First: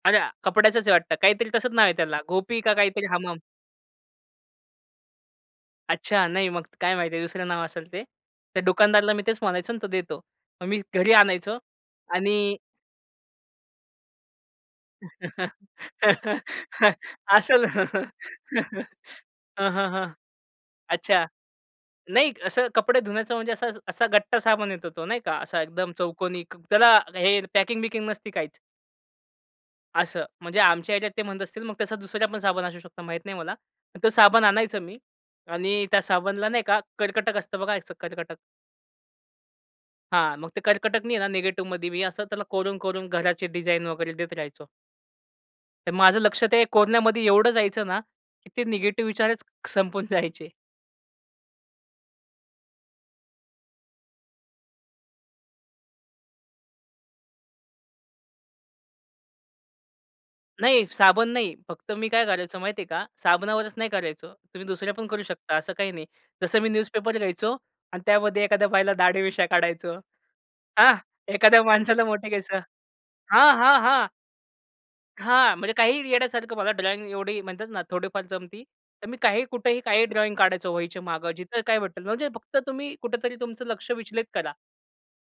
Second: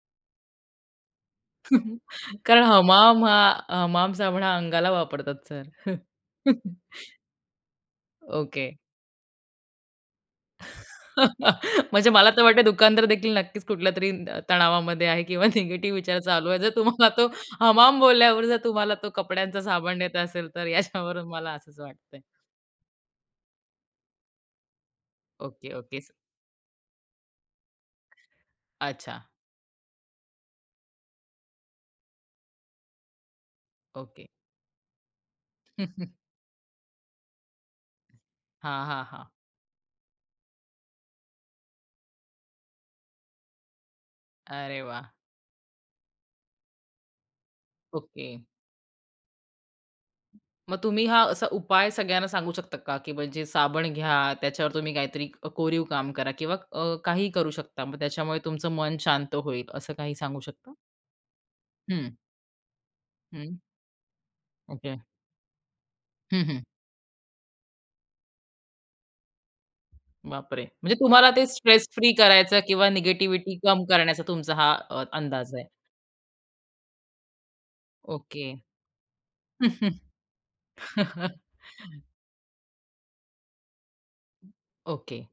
अरे! कपड्याचच आहे वाटतं, काहीतरी तसंच नाव आहे त्याला, गोपी कारण का काहीतरी हमाम हा हम-हम. अ, हमाम साबण हा अंगाला वापरतात सर. अच्छा, नाही मग काय माहिती दुसरं नाव असेल ते. त्या ओके. दुकानदाराला मी तेच म्हणायचो अन् तो देतो. मग मी घरी आणायचो म्हणजे मला तर आणि वाटतंय दुकानदारदेखील नक्कीच कुठल्यातरी अ, तणावामध्ये आहे किंवा निगेटिव्ह विचार चालू आहे, जर तुम्हाला तो असल. हमाम हं, बोलल्यावर जर तुम्हाला तो कपड्यांचा हं, साबण हं. देत असेल, तर अच्छा, याच्यावरून मला असंच वाटतंय. नाही असं कपडे धुण्याचं म्हणजे असा असा गट्टा साबण येतो तो, नाही का? असा ओके, एकदम ओके सर. चौकोनी क त्याला हे पॅकिंग-बिकिंग नसती काहीच. अच्छा. असं, म्हणजे आमच्या ह्याच्यात ते म्हणत असतील, मग तसा दुसरा पण साबण असू शकतो, माहीत नाही मला. तो ओके. साबण आणायचं मी आणि त्या साबणला नाही का, कर्कटक असतं बघा, असं एक कर्कटक. हां, हां, हां. हां, मग ते कर्कटकनी आहे ना निगेटिव्हमध्ये मी असं त्याला कोरून-कोरून घराची डिझाइन वगैरे देत राहायचो. अरे वाह! तर माझं लक्ष ते कोरन्यामध्ये एवढं जायचं ना, ओके. की ते निगेटिव्ह विचारच संपून जायचे. मग तुम्ही हा असा उपाय सगळ्यांना सांगू शकता का, की म्हणजे साबण घ्या, त्याच्यावर तुम्ही काहीतरी अ, कोरीव काम करा किंवा अ, काहीही करू शकता. मग त्याच्यामुळे तुमचं मन शांत होईल, असं काही सांगू शकता? नाही, साबण नाही. फक्त मी हं. काय करायचो माहितीये का? हं. साबनावरच नाही करायचो. तुम्ही दुसऱ्या ओके. पण करू शकता असं काही नाही. हं, जसं हं. मी न्यूजपेपर घ्यायचो अन् त्यामध्ये एखाद्या बाईला दाढी मिश्या काढायचो. बापरे! म्हणजे हां, तुम्हाला ते एखाद्या स्ट्रेस माणसाला फ्री मोठे करायचं केसं किंवा हां, निगेटिव्हिटी हां, कम हां. करण्याचा तुमचा हा अ, हां, अंदाज आहे. म्हणजे काहीही येडयासारखं. मला ड्रॉइंग एवढी म्हणतात ना थोडीफार ओके. जमती. तर मी काहीही, कुठेही काही ड्रॉइंग काढायचो, वहीच्यामागं, जिथे काय भेटल, म्हणजे फक्त तुम्ही कुठेतरी तुमचं लक्ष विचलित करा. ओके.